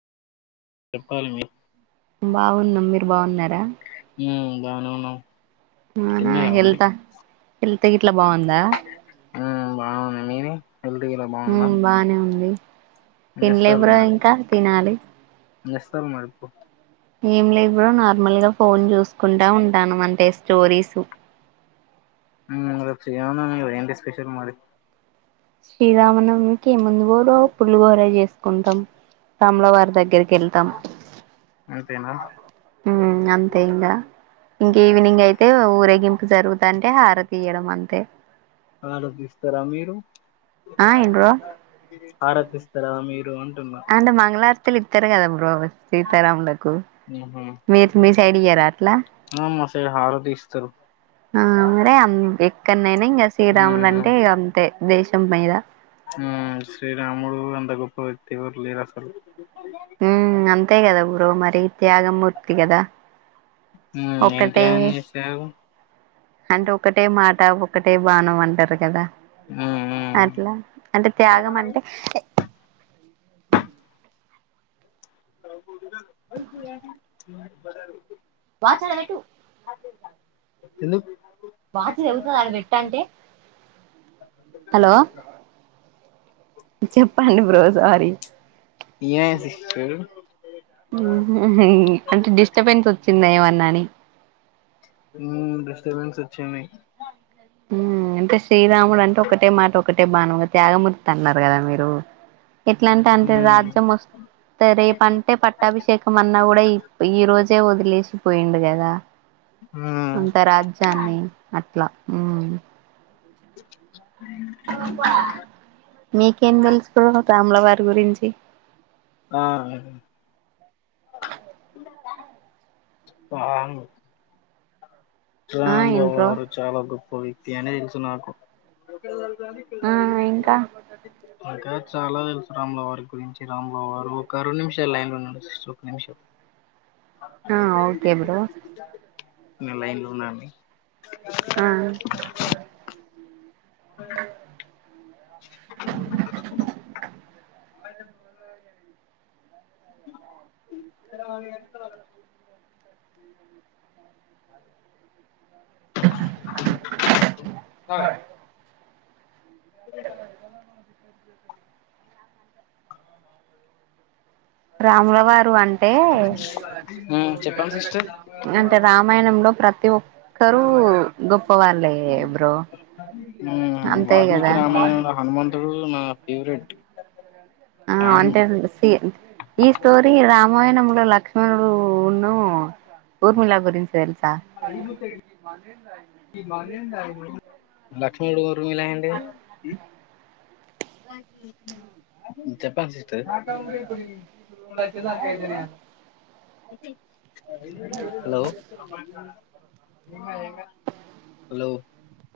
చెప్పాలి అమ్మీ బాగున్నాం మీరు బాగున్నారా? ఉమ్ బానే ఉన్నాం. అవునా తిన్నారా మరి హెల్తా హెల్త్ గిట్లా బాగుందా? ఉమ్ బాగుంది మీది హెల్త్ గిట్లా బాగుందా? ఉమ్ బానే ఉంది ఏం తినలే బ్రో ఇంకా తినాలి. నేస్తాల్ మరిపో ఏం లేదు బ్రో నార్మల్గా ఫోన్ చూసుకుంటా ఉంటాను అంటే స్టోరీస్ మ్ రేపు శ్రీరామనవమి కదా ఏంటి స్పెషల్ మరి శ్రీరామనవమికి ఏముంది పోలో పుల్లిగోర చేసుకుంటాం రామ్లవారి దగ్గరికి వెళ్తాం అంతేనా మ్ అంతే ఇంగా ఇంకా ఈవినింగ్ అయితే ఊరేగింపు జరుగుతంటే హారతి ఈయ్యాడం అంతే ఆ ఏంటి బ్రో హారతి ఇస్తారా మీరు అంటున్నా అంటె మంగళహారతిలు ఇత్తరు కదా బ్రో సీతారాములకు ఉహు మీర్ మీ సైడ్ ఇయ్యారా అట్లా ఆ మా సైడ్ హారతి ఇస్తారు ఆ మరే అ ఎక్కనైనా ఇంకా శ్రీరాములు అంటే ఉమ్ ఇగా అంతే దేశం మీద శ్రీరాముడు అంత గొప్ప వ్యక్తి ఎవ్వరు లేరు అసలు టే త్యాగమూర్తి కదా ఉమ్ ఏం ఒకటే త్యాగం చేశారు అంటే ఒకటే మాట ఒక్ ఒక్కటే బానం అంటారు కదా ఉమ్ ఉమ్ అట్లా అంటే త్యాగం అంటే వాచ్ ఆడ పెట్టు ఎందుకు వాచ్ తెగుతది అక్కడ పెట్టు అంటే హలో చెప్పండి బ్రో సారి ఏ సిస్టర్ ముహు అంటే డిస్టబెన్స్ వచ్చింద ఏమన్నా అని ఉమ్ డిస్టర్బెన్స్ వచ్చింది మ్ అంటే శ్రీరాముడు అంటే ఒకటే మాట ఒక టే బాణం త్యాగమూర్తి అన్నారు కదా మీరు ఎట్లా అంటే అంటే రాజ్యం వ ఉమ్ త రేపంటే పట్టాభిషేకం అన్నా కూడా ఈ రోజే వదిలేషిపోయిండు కదా ఆ అంత రాజ్యాన్ని అట్లా ఉ మీకేం తెలుసు బ్రో రాములవారి గురించి ఆ ఆ ఆ రామూల ఏం బ్రో వారు చాలా గొప్ప వ్యక్తి అనే తెలుసు నాకు ఆ ఇంకా ఇంకా చాలా తెలుసు రామూల గారి గురించి రామూల వారు ఒక రెన్ను నిమిషాలు లైన్ లో ఉండు సిస్ ఒక నిమిషం ఆ ఓకే బ్రో నేను లైన్ లో ఉన్నా అండి ఆ అ ఎ హ అ [unintelligible] అ రాముల వారు అంటే ఉమ్, చెప్పండి సిస్టర్ అంటే రామాయణంలో ప్రతి ఒక్కరూ గొప్ప వాళ్ళే బ్రో ఉమ్, అంతే గదా వాల్మీకి రామాయణంలో హనుమంతుడు నా ఫేవరెట్ ఆ ఫ్యాన్ అంటే సీ ఈ స్టోరీ రామాయణంలో లా ఆ ఊర్మిలా గురించి తెలుసా లక్ష్మడు ఎవరు మీలాండి ఉ చెప్పండి సిస్టర్ హలో హలో